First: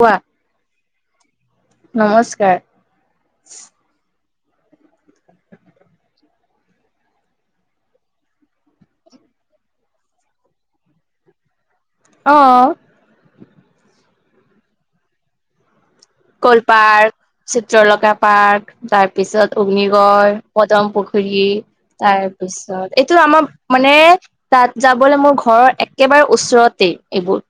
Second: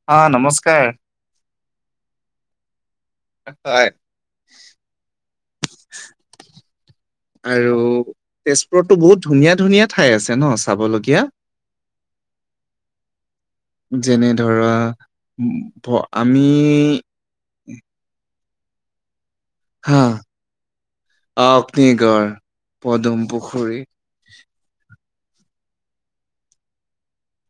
কোৱা অ নমস্কাৰ। নমস্কাৰ। হয়। আৰু তেজপুৰতটো বহুত ধুনীয়া ধুনীয়া ঠাই আছে ন চাবলগীয়া। অ যেনে ধৰা আমি কল পাৰ্ক চিত্ৰলকা পাৰ্ক তাৰ, তাৰপিছত হা অগ্নিগড় পদম পুখুৰী। আহ, অগ্নিগড় তাৰপিছত পদুম এইটো আমাৰ পুখুৰী মানে। তাত যাবলৈ মোৰ ঘৰৰ একেবাৰে ওচৰতেই এইবোৰ।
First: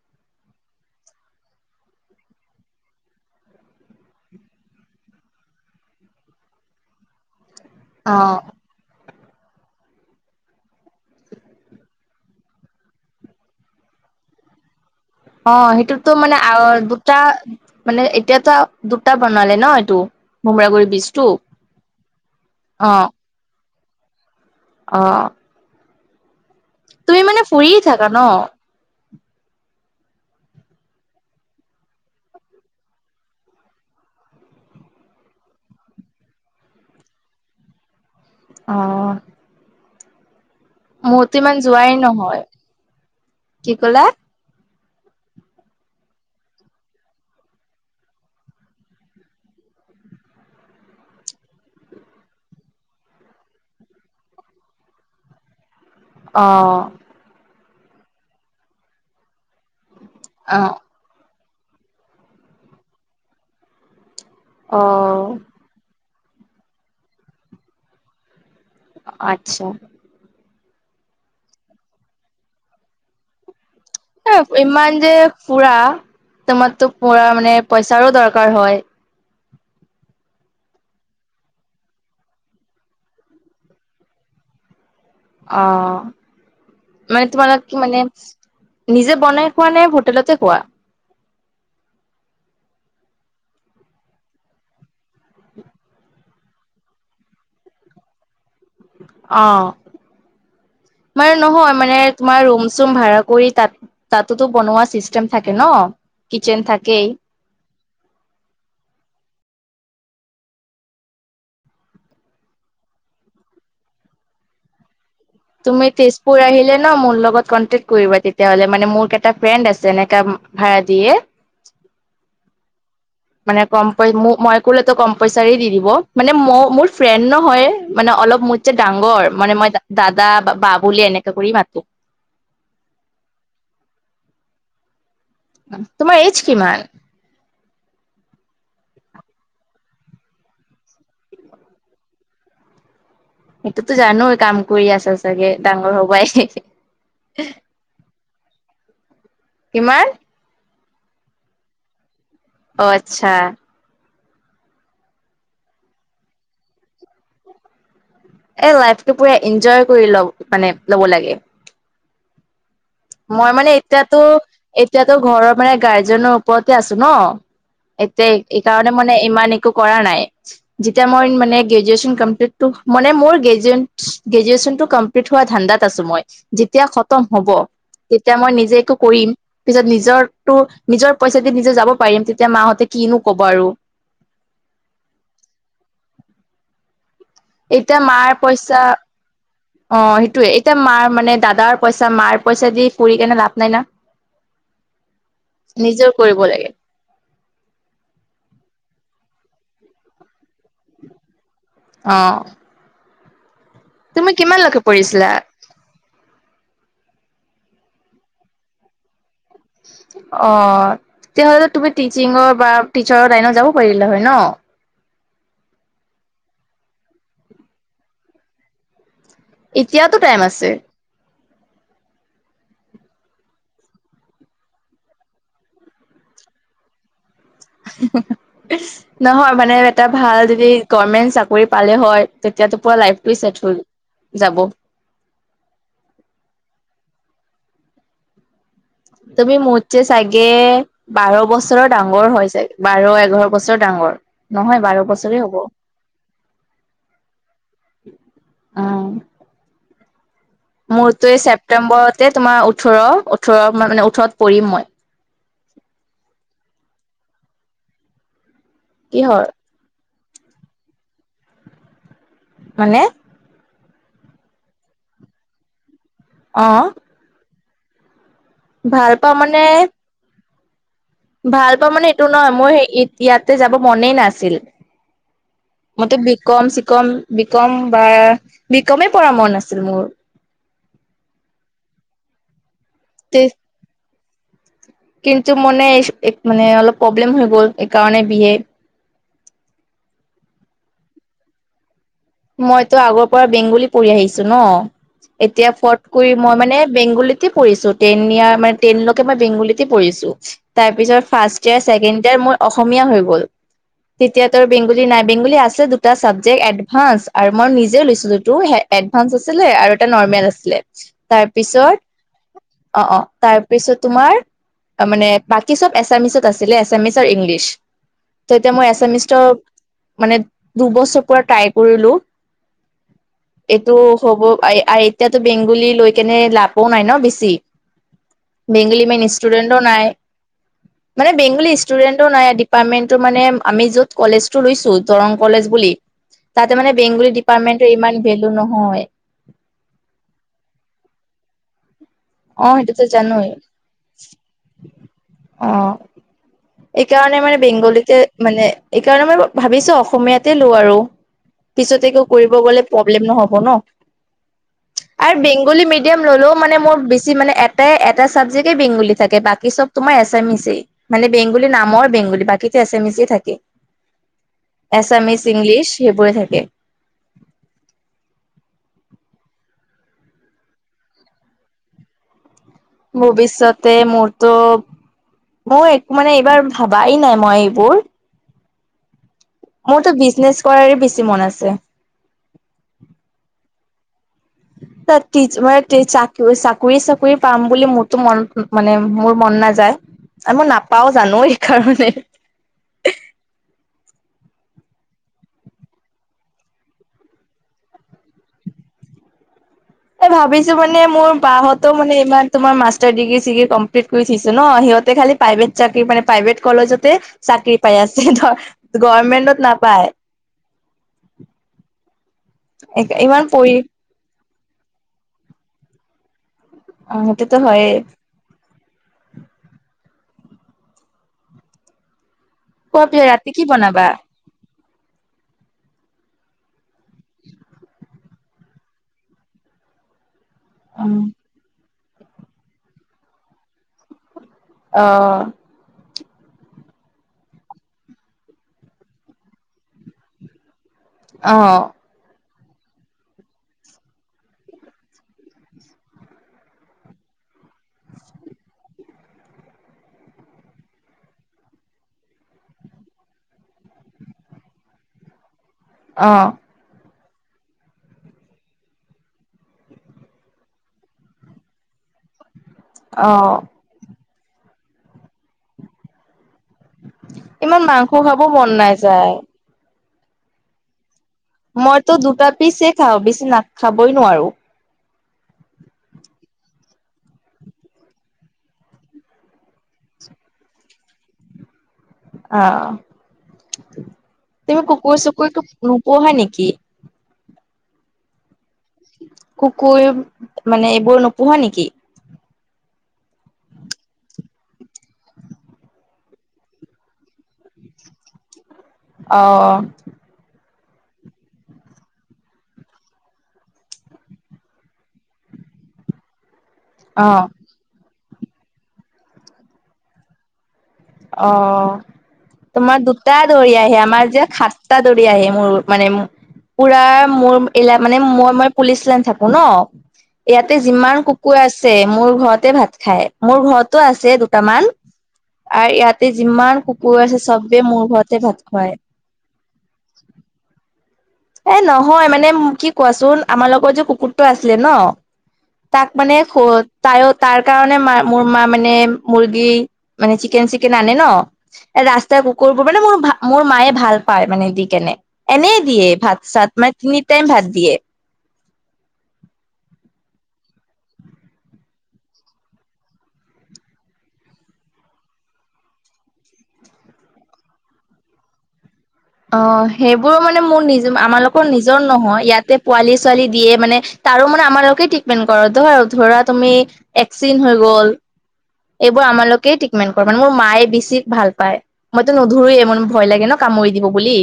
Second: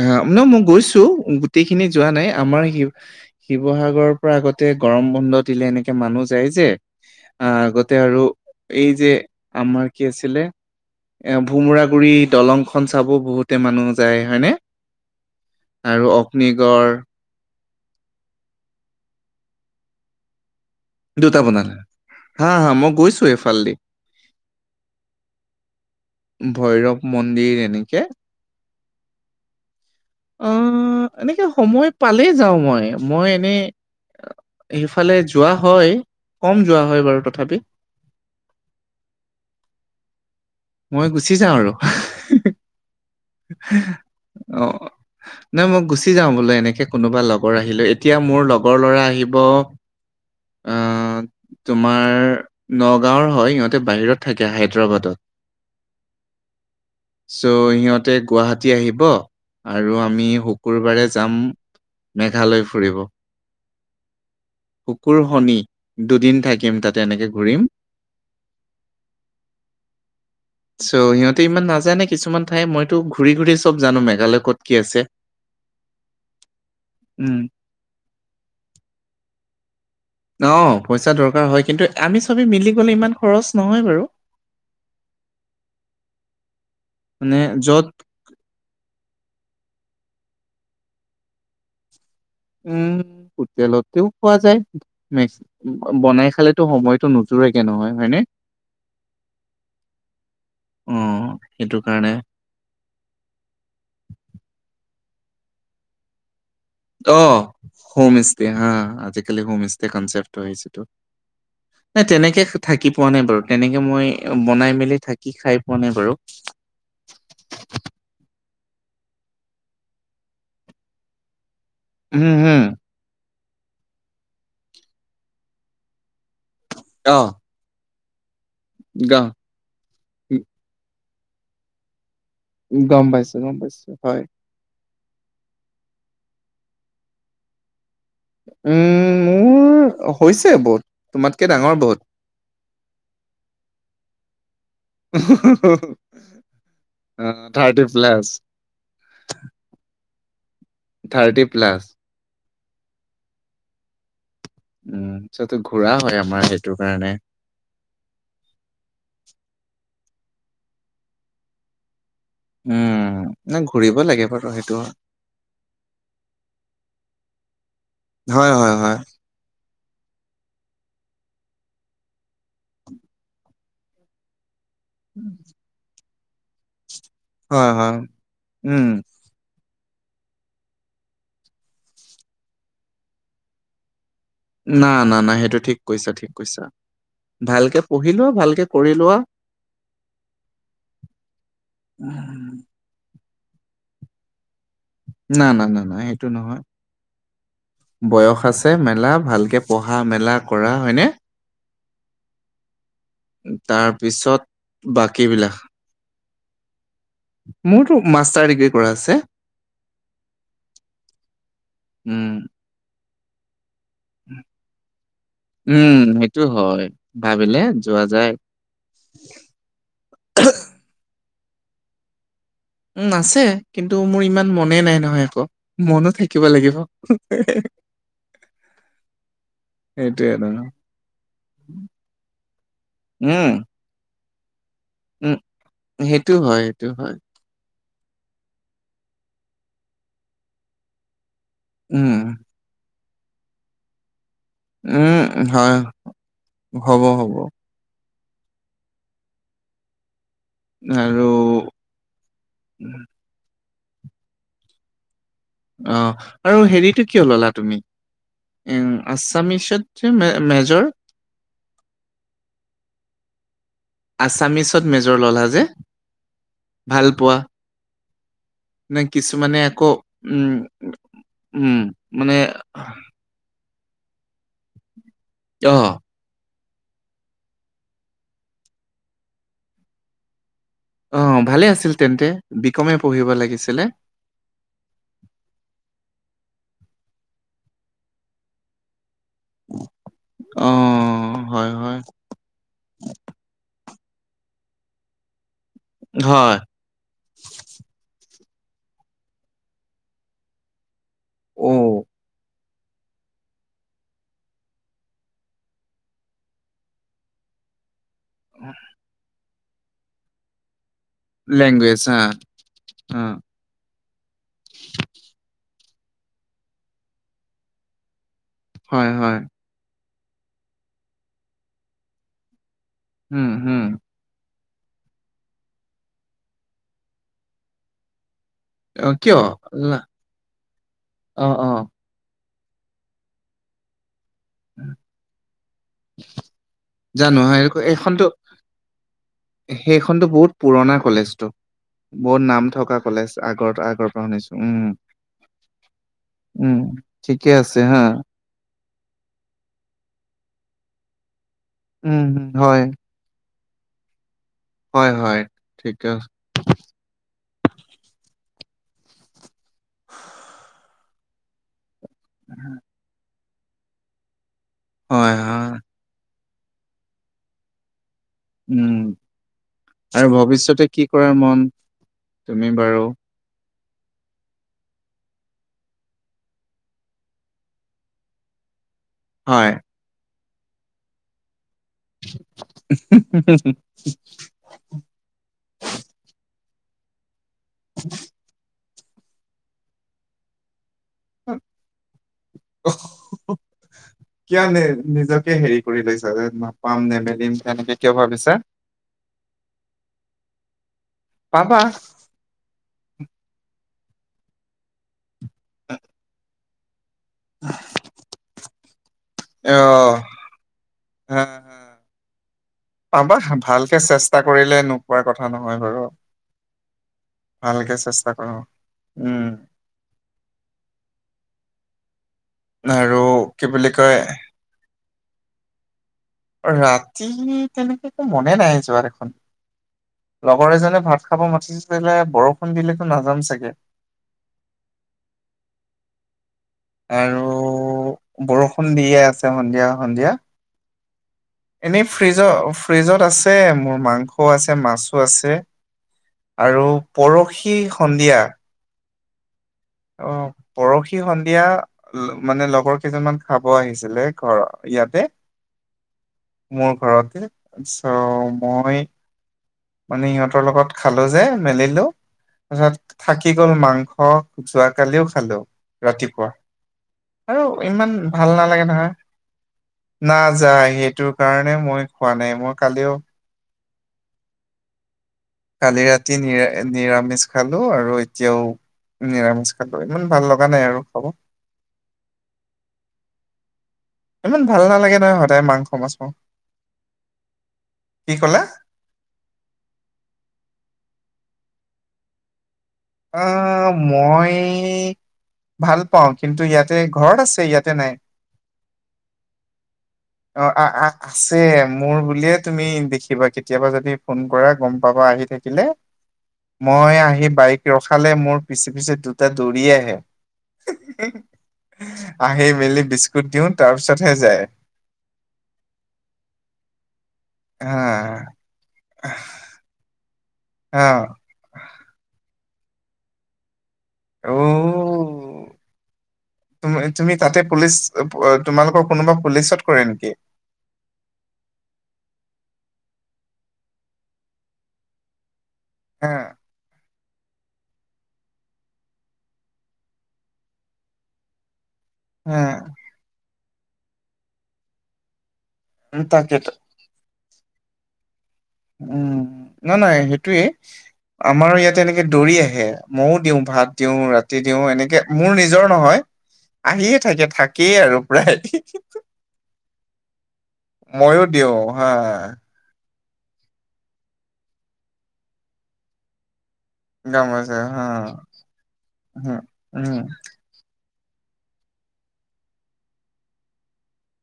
আহ ন মই গৈছোঁ গোটেইখিনি যোৱা নাই। আমাৰ সিও শিৱসাগৰৰ পৰা আগতে গৰম বন্ধ দিলে এনেকে মানুহ যায় যে আহ আগতে- অ আৰু এই যে আমাৰ কি আছিলে। এ ভোমোৰা গুৰি দলংখন চাব বহুতে মানুহ যায়। হয়নে অ আৰু সেইটোতো মানে অ অগ্নিগড় দুটা মানে এতিয়াতো দুটা বনালে ন এইটো ভোমোৰা গুৰিত দুটা বনালে হা হা মই অ গৈছো এইফালদি। অ ভৈৰৱ, তুমি মানে মন্দিৰ ফুৰিয়ে এনেকে থাকা ন অ এনেকে সময় পালেই যাওঁ মই মই এনেই সেইফালে যোৱা হয় কম যোৱা হয় বাৰু তথাপি- অ মই গুচি মোৰটো যাওঁ ইমান আৰু। যোৱাই নহয়। কি কলা অ নাই মই গুচি যাওঁ বোলো এনেকে কোনোবা লগৰ আহিলে এতিয়া মোৰ লগৰ ল'ৰা আহিব। অ তোমাৰ নগাঁওৰ হয় ইহঁতে বাহিৰত থাকে হায়দৰাবাদত। অ চ' সিহঁতে গুৱাহাটী আহিব আৰু আমি অ শুকুৰবাৰে যাম মেঘালয় ফুৰিব। অ শুকুৰ শনি দুদিন থাকিম তাতে এনেকে ঘূৰিম। আচ্ছা চ' সিহঁতে ইমান নাাজানে কিছুমান ঠাই মইতো ঘূৰি ঘুৰিছো। এ ইমান যে ফুৰা তোমাৰতো পুৰা উম। মানে পইচাৰো দৰকাৰ হয়। [inaudible] অ পইচা দৰকাৰ হয় কিন্তু আমি চবেই মিলি গলে ইমান খৰচ নহয় বাৰু অ মানে তোমালোক কি মানে। নিজে বনাই খোৱা নাই হোটেলতে খোৱা। উম হোটেলতেও পোৱা যায় মেস বনাই খালে। টো সময়তটো নোযোৰেগে নহয় হয় নে। অ অ' মানে নহয়। সেইটো মানে কাৰণে তোমাৰ ৰুম ৰুম চোম ভাড়া কৰি তাত তাতোতো বনোৱা চিষ্টেম থাকে ন কিচেন থাকে। অ হোম ষ্টে হা আজিকালি হোম ষ্টে কনচেপ হৈছেো। নাই তেনেকে থাকি পোৱা নাই বাৰু তেনেকে মই বনাই মেলি থা তুমি তেজপুৰ আহিলে ন মোৰ লগত কন্টেক কৰিবা তেতিয়া হলে মানে মোৰ এটা ফ্ৰেণ্ড আছে এনেকাা ভাড় দিয়ে। উম হুম মানে কম প মই কোলেতো কম পইচাৰে দি দিব মানে ম মোৰ ফ্ৰেণ্ড অ' নহয়। মানে অলপ মোৰ যে ডাঙৰ গ মানে মই দাদা বা বা বুলি এনেকা কৰি মাতো। গম পাইছো গম পাইছো হয়। তোমাৰ এইজ কিমান? উম মোৰ হৈছে বহুত তোমাতকে ডাঙৰ বহুত। সেইটোতো জানো কাম কৰি আছ চাগে ডাঙৰ হবাই অ থাৰ্টি প্লছ কিমান থাৰ্টি প্লাছ অ আচ্ছা উম পিছতো ঘূৰা হয় আমাৰ সেইটো কাৰণে এ লাইফটো পুৰা এঞ্জয় কৰি ল মানে লব লাগে উম মই নাই মানে ঘূৰিব এতিয়াতো লাগে বাৰু সেইটো এতিয়াতো ঘৰৰ মানে গাৰ্জেনৰ ওপৰতে আছো ন এতিয়া হয় হয় হয় এইকাৰণে হয় মানে ইমান একো কৰা নাই যেতিয়া মই মানে গ্ৰেজুৱেচন কম্লটটো মানে মোৰে গ্ৰেজুৱেন গ্ৰেজুৱেচনটো কম্পিলিত হোৱা ধান্দাত আছো মই যেতিয়া খতম হব হয় হয় তেতিয়া মই নিজে উম একো কৰিম পিছত নিজৰ টো নিজৰ পইচা যদি নিজে যাব পাৰিম তেতিয়া মাহঁতে কিনো কব আৰু না না না সেইটো ঠিক কৈছা ঠিক কৈছা ভালকে এতিয়া পঢ়ি লোৱা মাৰ ভালকে পইচা কৰি লোৱা অ সেইটোয়ে এতিয়া মাৰ মানে দাদাৰ পইচা মাৰ উম, পইচা দি ফুৰি কেনে লাভ নাই না না না না নিজেও সেইটো কৰিব নাই লাগে বয়স আছে মেলা ভালকে পঢ়া মেলা কৰা হয়নে অ তুমি তাৰপিছত কিমানলৈকে পঢ়িছিলা? বাকীবিলাক মোৰতো মাষ্টাৰ ডিগ্ৰী কৰা আছে অ তেতিয়াহ'লেতো তুমি উম, টিচিঙৰ বা টিচাৰৰ লাইনত যাব পাৰিলা হয় ন উম সেইটো হয় ভাবিলে যোৱা যায় এতিয়াতো টাইম আছে উ আছে কিন্তু মোৰ ইমান মনে নাই নহয় আকৌ মনো থাকিব লাগিব [unintelligible] নহয় মানে এটা সেইটোয়ে ভাল ন। যদি গমেন্ট চাকৰি পালে হয় তেতিয়াতো পুৰা লাইফটো উম, চেট হৈ যাব উম সেইটো হয় সেইটো হয় তুমি মোতকে চাগে বাৰ বছৰৰ উম, ডাঙৰ হয় চাগে বাৰ এঘাৰ বছৰ ডাঙৰ নহয় বাৰ উম বছৰে হ'ব হয় হব হ'ব অ আৰু মোৰতো এই ছেপ্তেম্বৰতে তোমাৰ ওঠৰ ওঠৰ মানে ওঠৰত পৰিম মই অ আৰু হেৰিটো কিয় ললা তুমি উম কি হয় আছামিচত যে মেজৰ মানে আছামিছত মেজৰ ললা যে অ ভাল পোৱা নে ভাল পাওঁ কিছুমানে মানে আকৌ উম ভাল পাওঁ মানে এইটো নহয় মোৰ ইয়াতে যাব মনে নাছিল অ মইতো বিকম চিকম বিকম বা বিকমে পঢ়া মন আছিল মোৰ অ ভালে আছিল তেন্তে বিকমে পঢ়িব লাগিছিলে কিন্তু মনে এক মানে অলপ প্ৰব্লেম হৈ গ'ল এইকাৰণে বি এ অ হয় হয় মইতো আগৰ পৰা বেংগলী পঢ়ি আহিছো ন এতিয়া ফট কৰি মই হয়, মানে বেংগলীতে পঢ়িছো টেন ইয়াৰ মান টেনলৈকে মই বেংগুলীতে পঢ়িছো। তাৰ পিছত ফাৰ্ষ্ট ইয়েৰ অ', ছেকেণ্ড ইয়েৰ মোৰ অসমীয়া হৈ গ'ল তেতিয়া তৰ বেংগলী নাই, বেংগলী আছে দুটা চাবজেক্ট এড- ভাছ আৰু মই নিজেও লৈছিলোটো এডভান্স আছিলে আৰু এটা নৰ্মেল আছিলে। লেংগুৱেজ হা তাৰপিছত অ অ তাৰ পিছত তোমাৰ মানে বাকী চব এছামিচত আছিলে এছামিচ আৰু ইংলিছ। ত এতিয়া মই হয়, এচামিষ্ট হয়, মানে দুবছৰ পৰা ট্ৰাই কৰিলো। উম, হম, এইটো হ'ব আই আই এতিয়াতো বেংগলী লৈ কেনে লাপো নাই ন বেছি। বেগলী অ', মেইন কিয় ষ্টুডেণ্টো লা নাই মানে অ', বেংগলী অ', ষ্টুডেণ্টটো নাই ডিপ- পাৰ্টমেন্টটো মানে আমি য'ত কলেজটো লৈছো দৰং কলেজ বুলি তাতে মানে বেংগলী জানো হয় ডিপাৰ্টমেণ্টৰ ইমান এইখনতো ভেলু নহয়। সেইখনতো বহুত পুৰণা কলেজটো বহুত অ নাম থকা সেইটোতো কলেজ জানোৱেই আগৰ আগৰ পৰা শুনিছো উম। অ উম, এইকাৰণে ঠিকে মানে আছে হা বেংগলীতে মানে এইকাৰণে মই ভাবিছো অসমীয়াতে লো আৰু পিছতে উম, একো হুম কৰিব হয়, গ'লে পপ- ব্লেম নহ'ব ন। হয়, আৰ হয়, বেংগলী ঠিকে মেডিয়াম ল'লৌ মানে মোৰ বেছি মানে এটে এটা চাবজেক্টে বেংগুলী থাকে বাকী চব তোমাৰ এছামিচেই মানে বেংগলী নামৰ বেংগলী বাকীটে এছামিছে থাকে। হয়, এছামিছ হয়, ইংলিছ সেইবোৰে থাকে। উম আৰু ভৱিষ্যতে কি কৰাৰ মন তুমি বাৰু? ভৱিষয়তে মোৰতো মই একো মানে এইবাৰ ভাবাই নাই মই এইবোৰ। হয়। মোৰতো বিজনেছ কৰাৰ বেছি মন আছে। [unintelligible] তাত তিজ মানে তিজ চাক চাকৰি চাকৰি পাম বুলি মোৰতো মনত মানে মোৰ মন নাযায় আৰু মই নাপাও জানো এইকাৰণে। অ। কিয় নে নিজকে হেৰি কৰি লৈছ যে নাপাম নেমেলিম তেনেকে কিয় ভাবিছা? এ ভাবিছো মানে মোৰ পাবা বাঁহতো মানে ইমান তোমাৰ মাষ্টাৰ ডিগ্ৰী চিগ্ৰী কমপ্লিট কৰি থিছে ন সিহঁতে খালি প্ৰাইভেট চাকৰি মানে প্ৰাইভেট কলেজত তে চাকৰি পাই আছে ধৰ গমেন্টত অহ আ হা পাবা ইমান পৰি ভালকে চেষ্ট- টা কৰিলে নোপোৱাৰ কথা নহয় বাৰু অ সেইটোতো হয়ে ভালকে চেষ্টা অ উম। কোৱা আৰু পিয়ে ৰাতি কি বুলি বনাবা? কয় ৰাতি তেনেকে একো মনে নাই যোৱা দেখোন লগৰ এজনে অ ভাত খাব মাতিছিলে বৰষুণ দিলেটো নাযাম চাগে। অ। আৰু বৰষুণ দিয়ে আছে সন্ধিয়া সন্ধিয়া অ। ফ্ৰিজ ফ্ৰিজত আছে মোৰ মাংসও আছে, মাছো আছে। আৰু পৰশি সন্ধিয়া অ পৰশি সন্ধিয়া মানে লগৰ কেইজনমান খাব আহিছিলে ঘৰ ইয়াতে অ। মোৰ ঘৰতে চ' মই- মানে ইহঁতৰ লগত খালো যে মেলিলো- তাৰপাচত অ থাকি গ'ল মাংস যোৱাকালিও খালো ৰাতিপুৱা। আৰু মাংস ইমান খাব ভাল মন নালাগে নহয়, নাযায় নাযায় সেইটো- মইতো দুটা পিচে খাওঁ, বেছি না খাবই নোৱাৰো। কালি ৰাতি নিৰা নিৰামিষ খালো আৰু এতিয়াও- নিৰামিষ খালোঁ, ইমান ভাল লগা নাই আৰু খাব। আহ' ইমান ভাল তুমি নালাগে নহয় সদায় কুকুৰ-চুকুৰটো মাংস মাছ মাংস নোপোহা নেকি? কি ক'লা? কুকুৰ মানে এইবোৰ নোপোহা নেকি? অঁ, মই- ভাল পাওঁ কিন্তু ইয়াতে ঘৰত আছে ইয়াতে নাই। অঁ। [unintelligible] অঁ, আছে মোৰ বুলিয়ে তুমি দেখিবা কেতিয়াবা যদি ফোন কৰা গম পাবা আহি থাকিলে। মই অ আহি অ বাইক ৰখালে মোৰ পিছে পিছে দুটা দৌৰি আহে। অঁ, আহি মেলি তোমাৰ দুটা বিস্কুট দিওঁ দৌৰি তাৰ আহে, আমাৰ পিছতহে যে যায় খা- দৌৰি আহি মোৰ মানে পুৰা মোৰ হা এইলাক মানে মই মই- পুলিচ লাইন থাকো ন, ইয়াতে যিমান- অ' কুকুৰ আছে মোৰ ঘৰতে ভাত খাই, মোৰ ঘৰতো আছে দুটামান। আৰু ইয়াতে যিমান কুকুৰ তুমি-তুমি আছে তাতে চবে পুলিচ, মোৰ ঘৰতে ভাত খুৱাই তোমালোকৰ কোনোবা পুলিচত কৰে নেকি? এ নহয় মানে কি কোৱাচোন, আমাৰ লগত যে কুকুৰটো আছিলে ন- তাক হা মানে [unintelligible] তায়ো তাৰ কাৰণে মা মোৰ মা মানে মুৰ্গী মানে চিকেন- চিকেন আনে ন- ৰাস্তা হা কুকুৰবোৰ মানে মোৰ-মোৰ মায়ে ভাল পায় মানে দি কেনে এনেই দিয়ে। তাকেতো ভাত-চাত মানে তিনি টাইম ভাত দিয়ে। উম-উম, নাই নাই সেইটোয়ে। আমাৰো ইয়াত এনেকে দৌৰি আহে মইও দিওঁ, ভাত দিওঁ ৰাতি দিওঁ এনেকে মোৰ নিজৰ নহয়- আহিয়ে থাকে থাকেই আৰু প্ৰায়। অ' সেইবোৰো মানে মোৰ নিজ মইও আমাৰালোকৰ দিওঁ নিজৰ হা নহয় ইয়াতে- পোৱালি-ছোৱালী দিয়ে মানে তাৰো মানে আমাৰ লোকে ট্ৰিটমেণ্ট কৰে ধ ধৰা তুমি- গম এক্সিডেন হৈ পাইছে হা গ'ল এইবোৰ উম আমালোকে ট্ৰিটমেন্ট উম কৰে মানে মোৰ মায়ে বেছি ভাল পায়। মইতো নধৰোয়ে মোৰ ভয় লাগে ন' কামুৰি দিব বুলি।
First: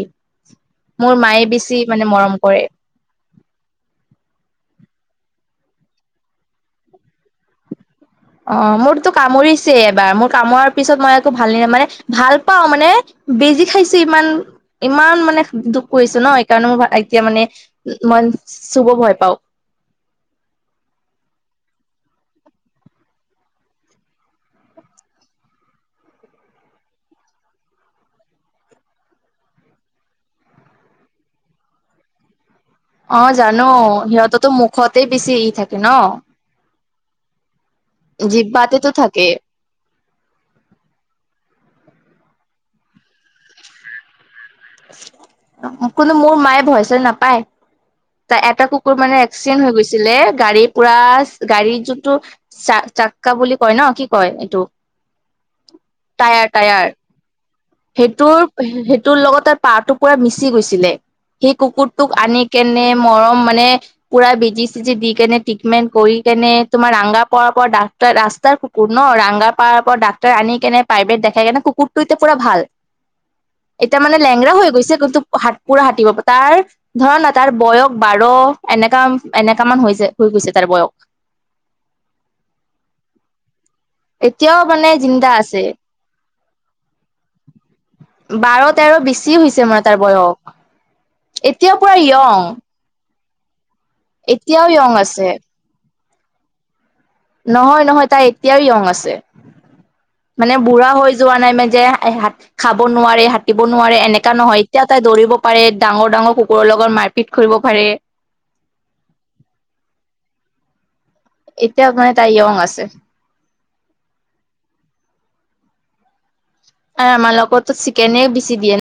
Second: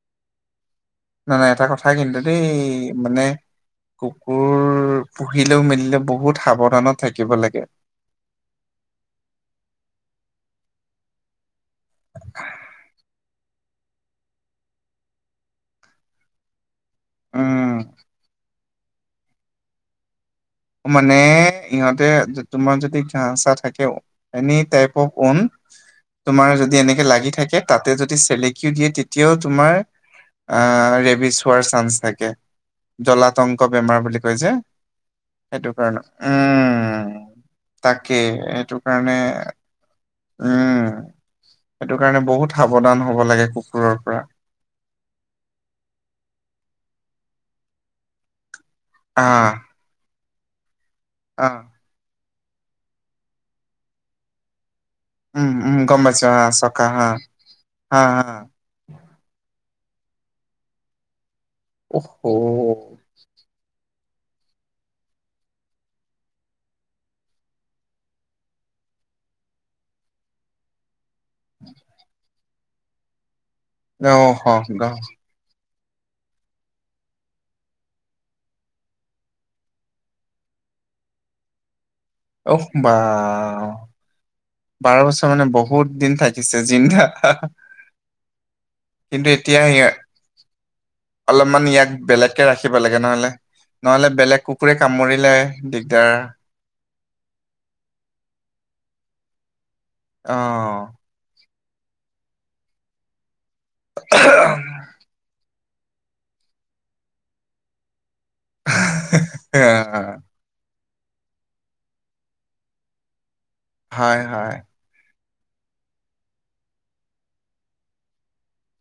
মোৰ নাই মায়ে নাই এটা বেছি কথা মানে কিন্তু মৰম দেই কৰে। মানে কুকুৰ পুহিলেও মেলিলে বহুত সাৱধানত থাকিব লাগে। অঁ, মোৰতো কামুৰিছেই এবাৰ মোৰ কামাৰ পিছত মই একো ভালে মানে- ভাল পাও মানে বেজি খাইছো ইমান, ইমান মানে দুখ কৰিছে ন' এইকাৰণে মোৰ ভাল- এতিয়া মানে উম মই চুব ভয় পাওঁ। মানে ইহঁতে তোমাৰ যদি কাঁহ-চাঁহ থাকে- এনি টাইপ অফ [unintelligible] তোমাৰ যদি এনেকে লাগি থাকে তাতে যদি চেলেকিও দিয়ে তেতিয়াও তোমাৰ- আহ' ৰেবিচ হোৱাৰ চান্স থাকে, জলাতংক বেমাৰ বুলি কয় যে। খতেই বেছি- ই সেইটো থাকে কাৰণত, ন উমঁ তাকেই সেইটো জিভাতেতো থাকে কাৰণে- উমঁ, সেইটো কাৰণে বহুত সাৱধান হ'ব লাগে কুকুৰৰ পৰা। কোনো মোৰ মায়ে ভয় চই নাপায় তা এটা কুকুৰ মানে আহ এক্সিডেণ্ট হৈ গৈছিলে গাড়ীৰ পুৰা আহ গাড়ীৰ যোনটো চাক চাক্কা বুলি কয় ন কি কয় এইটো উম উম গম পাইছা টায়াৰ অ চকা টায়াৰ হা হা হা সেইটোৰ সেইটোৰ লগত তাৰ পাহটো পুৰা মিচি গৈছিলে সেই অহ কুকুৰটোক আনি কেনে মৰম মানে পুৰা বেজি চিজি দি কেনে ট্ৰিটমেণ্ট কৰি কেনে তোমাৰ ৰাংগা পৰাৰ পৰা ডাফতাৰ ৰাস্তাৰ কুকুৰ ন ৰাংগা পাৰৰ পৰা ডাক্তৰ আনি কেনে প্ৰাইভেট দেখাই কেনে কুকুৰটো এতিয়া পুৰা ভাল এতিয়া মানে অহ লেংৰা হৈ গৈছে কিন্তু হাত পুৰা হাতুৰিব তাৰ ধৰা ন তাৰ বয়স বাৰ এনেকা এনেকা মান হৈছে হৈ গৈছে তাৰ বয়স অহ বাও এতিয়াও বা বাৰ বছৰ মানে বহুত দিন থাকিছে জিন্দা বাৰ তেৰ কিন্তু বেছি এতিয়া হৈছে মানে তাৰ বয়স এতিয়া পুৰা য়ং বেলেগে নহলে নহলে বেলেগ এতিয়াও কুকুৰে য়ং আছে। কামুৰিলে দিগদাৰ নহয় নহয় তাৰ এতিয়াও য়ং আছে মানে বুঢ়া হৈ যোৱা নাই মান যে খাব নোৱাৰি হাতুৰিব নোৱাৰে এনেকা নহয় এতিয়া তাই দৌৰিব পাৰে ডাঙৰ ডাঙৰ কুকুৰৰ লগত মাৰপিট কৰিব পাৰে হা আহা এয়া এতিয়া মানে তাই য়ং আছে হয় হয় এ আমাৰ লগততো চিকেনে বেছি দিয়ে